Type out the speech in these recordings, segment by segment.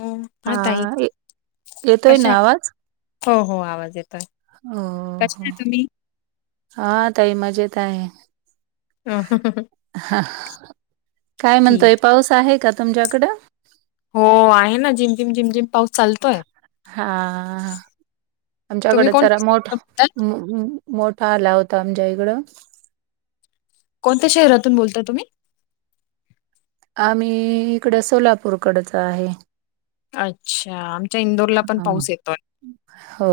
हो हा ताई येतोय कशा ना आवाज? हो, हो आवाज येतोय. हो, कशा हो.. आहे तुम्ही हां, ताई मजेत आहे. [unintelligible] काय म्हणतोय, ठीक पाऊस आहे का तुमच्याकडं? हो आहे ना, जिमझिम झिमझिम पाऊस चालतोय. हां.. तुम्ही आमच्याकडे कोणत्या जरा मोठा शहरातून बोलताय मु हम्, मोठा आला होता आमच्या इकडं. कोणत्या शहरातून बोलताय तुम्ही? आम्ही इकडं सोलापूरकडच आहे. अच्छा इंदोरला पण पाऊस [unintelligible] येतोय हो,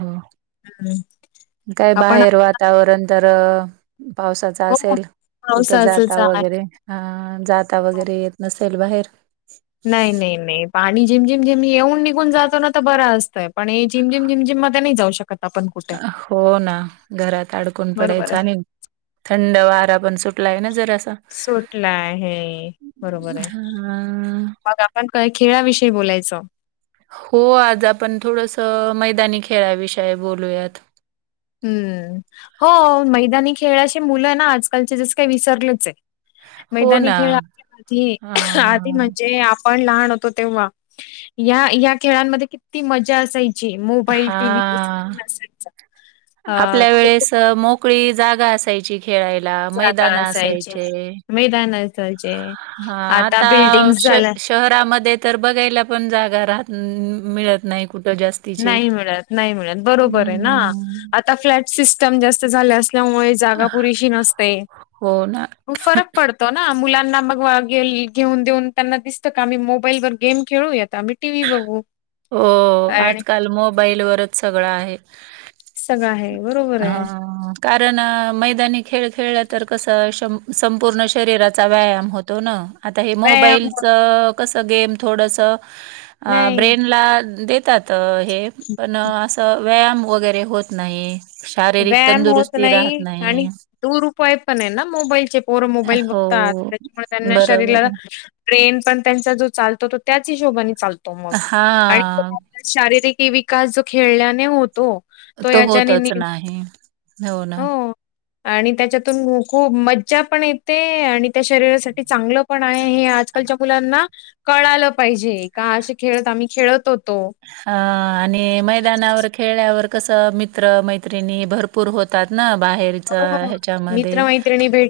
हो. हम्म काय आपण बाहेर वा वातावरण तर पावसाचं हो असेल कुठं पावसाचच जाता आहे वगैरे अ--जाता वगैरे येत नसेल बाहेर. नाही, नाही, नाही पाणी झिमझिम झिम येवून निघून जातो ना बरं असतंय. पण हे झिमझिम झिमझिम मध्ये नाही जाऊ शकत आपण कुठं. हो ना, घरात अडकून बरोबर पडायच आहे आणि थंड वारा पण सुटलाय ना जरासा. तुटलाय. हे बरोबर हय. अ मग आपण काय खेळाविषयी बोलायचं? हो, आज आपण थोडसं मैदानी खेळाविषयी बोलूयात. हम्म, हो मैदानी खेळाशी मुलं ना आजकालची जसं काही विसरलेच हय. हो मैदानी ना. खेळ आपल्या आधी अ, आधी म्हणजे आप पण लहान होतो तेंव्हा, या या खेळांमध्ये किती मजा असायची ची मोबाईल टी व्ही हां. नसायचा. अ, आपल्या खूप खूप वेळेस मोकळी जागा असायची. खेळायला जागा मैदान असायची. असायचे. मैदान असायचे. आता बिल्डिंगस श झाल्या. शहरामध्ये तर बघायला पण जागा राह मिळत नाही कुठं जास्त. नाही मिळत, नाही मिळत बरोबर आहे ना? हम्म. आता फ्लॅट सिस्टम जास्त झाले असल्यामुळे जागा पुुरीशी नसते. हो ना. मग फरक पड तो ना मुलांना मग घेऊन देऊन त्यांना दिसतं का? आम्ही मोबाईल वर गेम खेळूयात आम्ही टी व्ही बघू. हो. आणि आजकाल मोबाईलवरच सगळं आहे. सगळं आहे बरोबर आहे हां कारण मैदानी खेळ खेळला तर कसं शम संपूर्ण शरीराचा व्यायाम होतो ना. आता हे व्यायाम होत मोबाईलचं कसं गेम थोडसं अ नाही ब्रेन ला देतात हे पण असं व्यायाम वगैरे होत नाही. शारीरिक व्यायाम होत तंदुरुस्ती राहत नाही आणि दुरुपयोग पण आहे ना मोबाईलचे पोर अ, मोबाईल हो, बघत त्यांच्यामुळे त्यांना बरोबर. शरीराला ब्रेन पण त्यांचा जो चालतो तो त्याच हिशोबाने चालतो मग. हां, आणि शारीरिक विकास जो खेळल्याने होतो. तो त याच्याने होतच नि- नाही होऊ ना. हो. आणि त्यांच्यातून खूप मज्जा पण येते, आणि त्या शरीरासाठी चांगलं पण आहे हे आज आजकालच्या मुलांना कळालं पाहिजे का असे खेळत आम्ही खेळत होतो. हा आणि मैदानावर खेळल्यावर कसं मित्र मैत्रिणी भरपूर पूर होतात ना बाहेरचा ह्याच्यामध्ये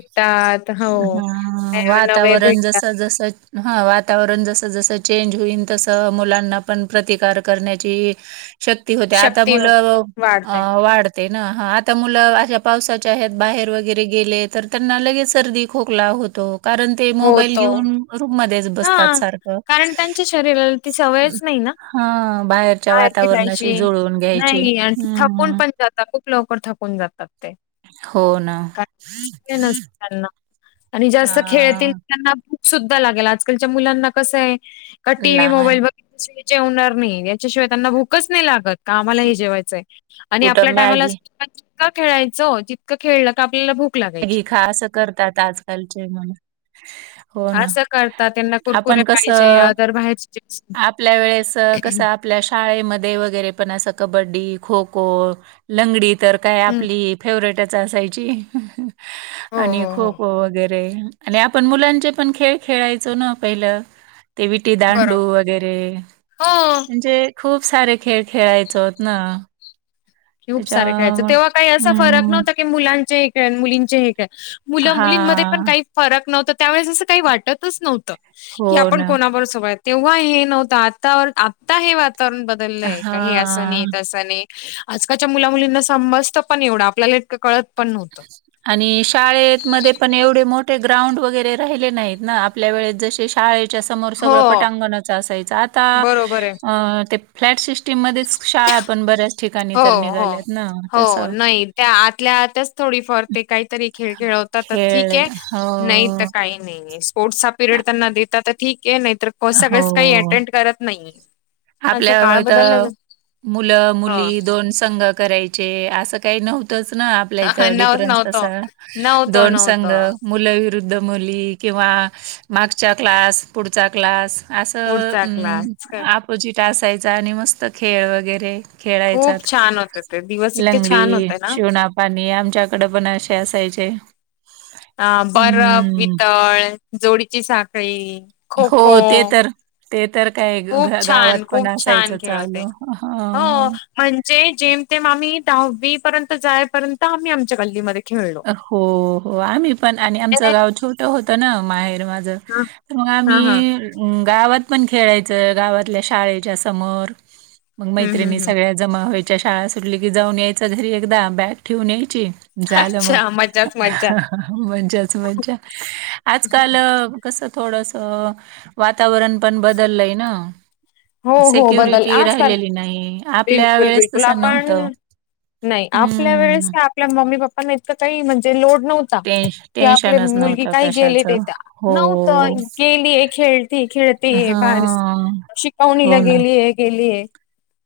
त्या हा वातावरण जस जस हां वातावरण जसं जसं चेंज होईन तसं मुलांना पण प्रतिकार करण्याची. शक्ती होते आता शक्ती मुलं वाढते वाढ ते ना आता मुलं अशा पावसाच्या ह बाहेर वगैरे गेले तर त्यांना लगेच. सर्दी खोकला होतो कारण ते मोबाईल होतो घेऊन रूम म बसतात हा. सारखं कारण त्यांच्या शरीराला ती सवयच नाही ना हा बाहेरच्या बाहेर वातावरणाशी खेळायची. जुळवून घ्यायची हम्मम्. जात खूप लवकर थकुन जातात ते. हो ना का आणि जास्त खेळतील हा त्यांना [inaudible] सुद्धा लागेल आजकालच्या मुलांना कसं आहे का टीव्ही नाही मोबाईल बघितल्याशिवाय जेवणार नाही, याच्याशिवाय त्यांना भूकच नाही लागत का आम्हाला हे जेवायचंय. आणि आपल्या कुठं टायमाला मॅगी असं जितक खेळायचं जितकं खेळलं का आपल्याला भूक घे लागायची. खा असं करतात आजकालचे मुलं. हो ना असं करतात त्यांना कुरकुरे आपण कस पाहिजे अदर बाहेरचे चिप्स आपल्या वेळेस कसं- आपल्या शाळेमध्ये वगैरे पण असं कबड्डी खो -खो लंगडी तर काय हं. आपली, फेवरेटच असायची हो, आणि हो, खो हो. -खो वगैरे, आणि आपण मुलांचे पण खेळ खेळायचो ना पहिलं. ते विटी दांडू बरोबर. वगैरे हो. म्हणजे, खूप सारे खेळ खेळायचो चोत ना. खूप सारे खेळायचो त्याच्यामुळं तेव्हा काही असा फरक हं. नव्हता की मुलांचे हे खेळ अन मुलींचे हे खेळ. मुलं मुलींमध्ये पण हां. काही फरक नव्हता त्यावेेळेस असं काही वाटतच नव्हतं हो की आपण ना. कोणाबरोबर- तेव्हा हे नव्हतं आता, आता हे वातावरण बदल- बदलय काही असं हां. नाही तस नाही. आजकालच्या मुला मुलींना समजतं पण एवढं आपल्याला इतकं कळत पण नव्हतं. आणि शाळमध्येध्ये पण एवढे मोठे ग्राउंड वगैरे राहिले नाहीत ना आपल्या वेळेस जसे शाळेत- च्यासमोर हो सगळं पटांगणच असायचं आता बरोबर आहे. ते फ्लॅट शिष्टीम- टिम मध्येच शाळा पण बऱ्याच ठिकाणी हो तर हो निघाल्यात ना हो तसं- नाही त्या आतल्या आतच थोडीफार ते काहीतरी खेळ खेळवतात खेळ ठीक आहे नाही तर हो. काही. नाही नाही स्पोर्ट्सचा पिरियड त्यांना देता तर ठीक आहे नाही तर- हो आ सगळंच काही हो. अटेन्ड करत नाही अस आपल्या काळ- बदलला मुलं ह मुली दोन संघ करायचे असं काही नव्हतंच ना आपल्या इथं नव्हत डिफरन्स नव्हतं तसा नव्हतं दोन संघ- नव्हतं मुलं विरुद्ध मुली किंवा मागचा क्लास पुढचा क्लास. पुढचा क्लास असं अपोजिट असायचं आणि मस्त खेळ वगैरे- खेळायचा खूप छान होत ते दिवस इतके लंगडी छान होते ना शिवणा- पाणी, आमच्याकडे पण असे असायचे. अ.. बरफ, हम्म. वितळ जोडीची साखळी. खो हो... खो ते तर. ते.. तर काय खूप छान गावात पण खूप छान असायचं खेळ होते चालू. हो ह.... म्हणजे, जेम तेम आम्ही दहावी पर्यंत जायपर्यंत, आम्ही आमच्या गल्लीमध्ये खेळलो हो... हो... आम्ही पण आणि हा आमचं गाव छोट होतं ना. माहेर माझ मग हा हा आम्ही.... गावात पण खेळायचं. गावातल्या शाळेच्या समोर, मग हम्म मैत्रिणी हम्म हम्म सगळ्या जमा व्हायच्या शाळा सुटली की, जाऊन यायच घरी एकदा बॅग ठेवून यायची झालं. मग, अच्छा ह.. मज्जाच मज्जा ह.. ह.. मज्जाच.. मज्जा.. आजकाल कसं थोडस, वातावरण पण बदललय ना? हो हो बदल सिक्युरिटी आजकाल राहिलेली नाही. आपल्या बिलकुल वेळेस बिलकुल तसं नव्हतं. आपण नाही आपल्या वेळेस हम्म.... काय आपल्या मम्मी पप्पाना इतंक काही म्हणत. लोड नव्हता. टेन्श कि, आपले टेन्शनच मुलगी नव्हतं काही गेले ते लेेट कशाचं. येता. हो. नव्हत. गेली खेळ खेळतीय बाहेर, हां. शिकवणीला हो ना. गेलीय... गेलीय...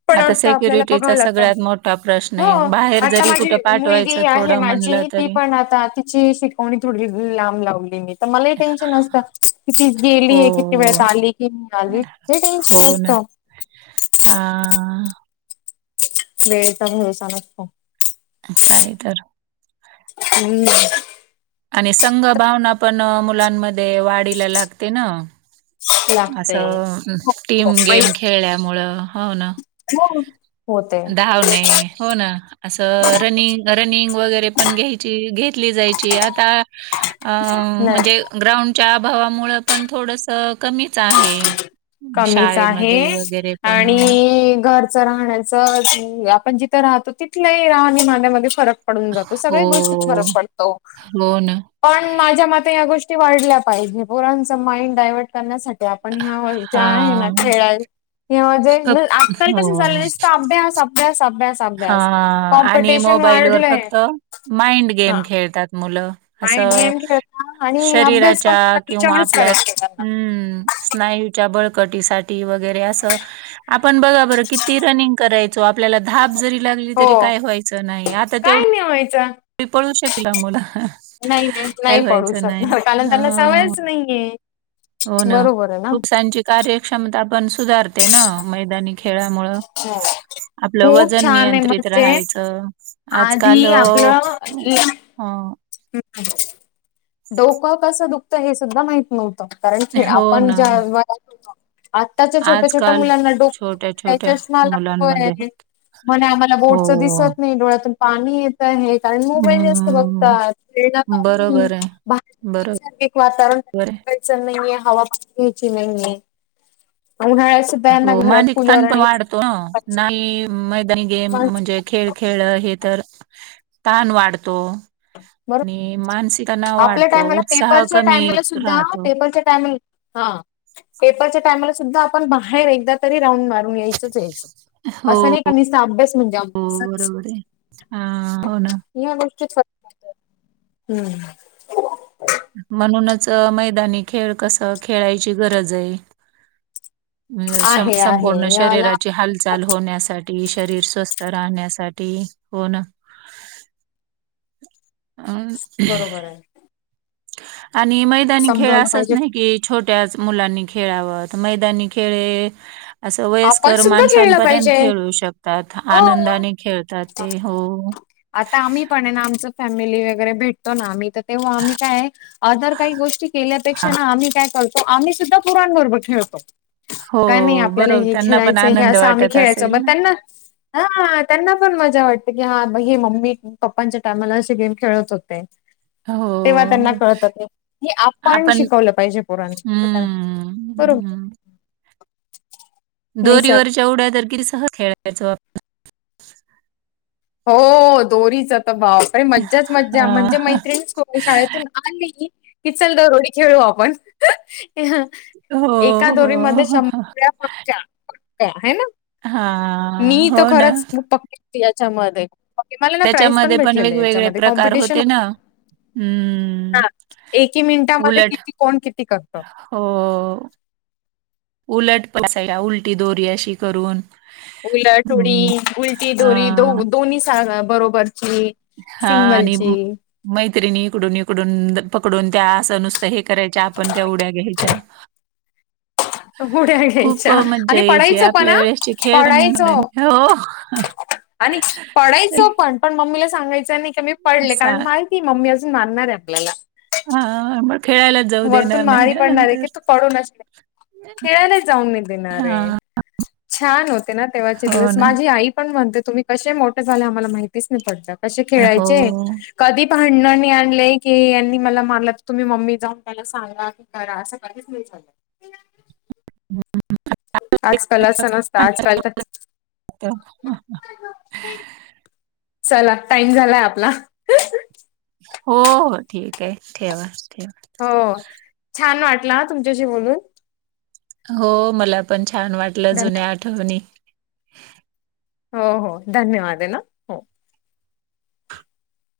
पण, आता आपल्याला बघावं सिक्युरिटीचा लागत. सगळ्यात मोठा प्रश्न हो, आहे. बाहेर आता जरी माझी कुठे मुलगी पाठवायचं आहे. थोडं म्हणलं माझी... ती तरी पण आता, तिची शिकवणी थोडी लांब लावली मी. तर मला ही टेन्शन असत. कि ती गेली हो. आहे, किती वेळात आली की नाही, आली हे टेन्श हो.. ना. हा... वेळचा भरोसा नसतो. काय, तर हम्म... आणि संघभावना पण मुलांमध्ये वाढीला लागते ना. लागतय. असं, हो टीम हो पै गेम खेळल्यामुळं. हो... ना हो... होते धावणे. हो.... ना असं, रनिंग, रनिंग वगैरे पण घ्यायची घेतली जायची. आता... अ... नाही म्हणजे? ग्राउंडच्या अभावामुळे पण थोडस कमीच आहे. कमीच आहे... शाळेमध्ये वगैरे पण अ, आणि घर [inaudible] राह आपण जिथ राहतो, तिथ राह आणि मान्यामध्ये फरक. पडून जातो. हो, सगळ्या गोष्टी फरक पडतो. हो ना. पण माझ्या मते, या गोष्टी वाढल्या पाहिजे. परणच माइंड डायवर्ट करण्यासाठी, आपण ह्या आहे ना हां. खेळा, हे फक्त आजकाल हो. कस झालंसत अभ्यास... अभ्यास... अभ्यास... हा... अभ्यास आणि कॉम्पिटिशन मोबाईलवरर वाढलंय फक्त माइंड हा गेम खेळतात. मुलं माइंड असं, गेम खेळता आणि अभ्यास पण शरीराच्या किंवा त्याच्यावरच आपल्या करायच त्यांना हम्... स्नायूच्या बळकटीसाठी वगैरे असं आप आपण बघा बरं, किती रनिंग करायचो, आपल्याला धाप जरी लागली तरी काय व्हायचं नाही. आता तेवढ नेवायचा... री पळू शकला मुला. नाही काय नाही पडू व्हायचं नाही. शकणार कारण ह.... त्यांना सवयच नाहीये हो... ना बरोबर आहे ना. पुरसांची कार्यक्षमता पण सुधारते ना. मैदानी खेळमूळ... आपलं खूप वजन छान आहे नियंत्रित म्हणजे राहायचं. आजकाल... आधी आपलं हा.... [inaudible] डोकं कसं दुखतं हे सुद्धा माहित नव्हतं कारण की हो आपण ना ज्या विभागातून आत्ताच्या छोट्या छोट्या आजकाल मुलांना छोट्या डोकतोय छोट्या चष्मा मुलांमध्ये लागतोय. म्हणे आम्हाला हो बोर्डच दिसत नाय डोळ्यातून पाणी येत आहे कारण मोबाईल जास्त हम्म बघतात खेळन कमी. बरोबर आहे बरोबर सारखे वातावरण आहे. च नाही ए हवा नाहीे ए उन्हाळ्यात यांना हो घरात मानिक कूलर तण पण आणि वाढतो ना नाही मैदानी गेम म्हणजे खेळ खेळ हे तर तहाण वाढतो. बरोबर आणि मानसिक अणाव आपल्या वाढतो उत्साह कमी राहतो. बचत आणि हा पेपरच्या टायमाला सुद्धा आपण बाहेर एकदा तरी राऊंड मारून यायचच आय. हो असं नाइका नीस्त अभ्यास म्हणजे हो अभ्यासच. बरोबर आहे. हा हो ना या गोष्टीत, हम्म. म्हणूनच मैदानी खेळ कस खेळायची गरज आय. आहे आहे संपूर्ण याला शरीराची हालचाल होण्यासा ठी शरीर स्वस्थ राहण्यासाठी हो ना. [inaudible] बरोबर आय. आणि मैदानी खेळ समजावलं असाच पाहिजे नाय की छोट्याच मुलांनी खेळावत मैदानी खेळ असं आपण वयस्कर सुद्धा खेळलं माणसांपर्यंत पाहिजे खेळू शकतात हो आनंदाने खेळतात ते हो. आता आम्ही पण ए ना आमच फॅमिली वगैरे भेटतो ना आम्ही तर तेव्हा आम्ही काय अदर काही गोष्टी हा. केल्यापेक्षा ना आम्ही काय कर तो आम्ही सुद्धा पोरांन बरोबर खेळतो. हो. काय नाही आपल्याला बरोबर हे त्यांना पण खेळायचं हे आनंद असं आम्ही वाटत खेळायचो असेल म ना त्यांना हा त्यांना पण मजा वाटते की हा मम्मी पप्पांच्या टायमाला अशे गेम खेळत होते. तेव्हा त्यांना हो. कळत की आपण शिकवलं पाहिजे पोरांना हम्म, बरोबर. हं. निसर्ग दोरीवरच्या उड्या तर किरी सहज खेळायचो आपण. हो दोरीच तर बाप रे मज्जाच मज्जा म्हणजे हां. मैत्रिणीच करून शाळेत आली की चल दोरोडी खेळू आपण. हो हो हो. हाय ना? हा. मी तर खरंच पक्की याच्यामध्ये मला ना प्राईज पण त्याच्यामध्ये भेटलेल वेगवेगळे याच्यामध्ये प्रकार कॉम्पिटिशन होते ना. हम्म. हा एकी मिनिटामध्ये उलट किती कोण किती करत. हो उलट उलटी दोरी अशी करून उलटउडी हं, उलटी दोरी हां. दो- दोन्ही साग बरोबरची. हा आणि सिंगलची मैत्रिणी इकडून इकडून पकडून त्या असं नुस त हे करायच्या आपण त्या उड्या घ्यायच्या. उड्या खूप घ्यायच्या मज्जा आणि यायची पडायचो पण आपल्या हा वेळेसचे खेळ पण पडायचो पण हो. आणि पडायचो पण पण मम्मीला सांगायचं नाही की मी पडले, सा कारण माहिती मम्मी अजून मरणार आहे आपल्याला हा [unintelligible] वरतून आई म्हणणार आहे की तू पडूनच खेळाला जाऊन मी देणार आहे. हां, छान होते ना तेव्हाचे हो दिवस ना. माझी आई पण म्हणते तुम्ही कसे मोठे झाले आम्हाला माहितीच नाही पडल, कसे हो. खेळायचे कधी भांडण नाही आणलंय की यांनी मला मारल की तुम्ही मम्मी जाऊन त्याला सांगा की करा असं कधीच नाही झालं. ते आजकाल असं नसतं पण आजकाल तर [unintelligible] चला टाइम झालाय आपला हो हो ठीक आहे ठेवा ठेवा. हो छान वाटल हा तुमच्याशी बोलून. हो मला पण छान वाटलं धन्यवाद जुन्या आठवणी. हो हो धन्यवाद आहे ना. हो.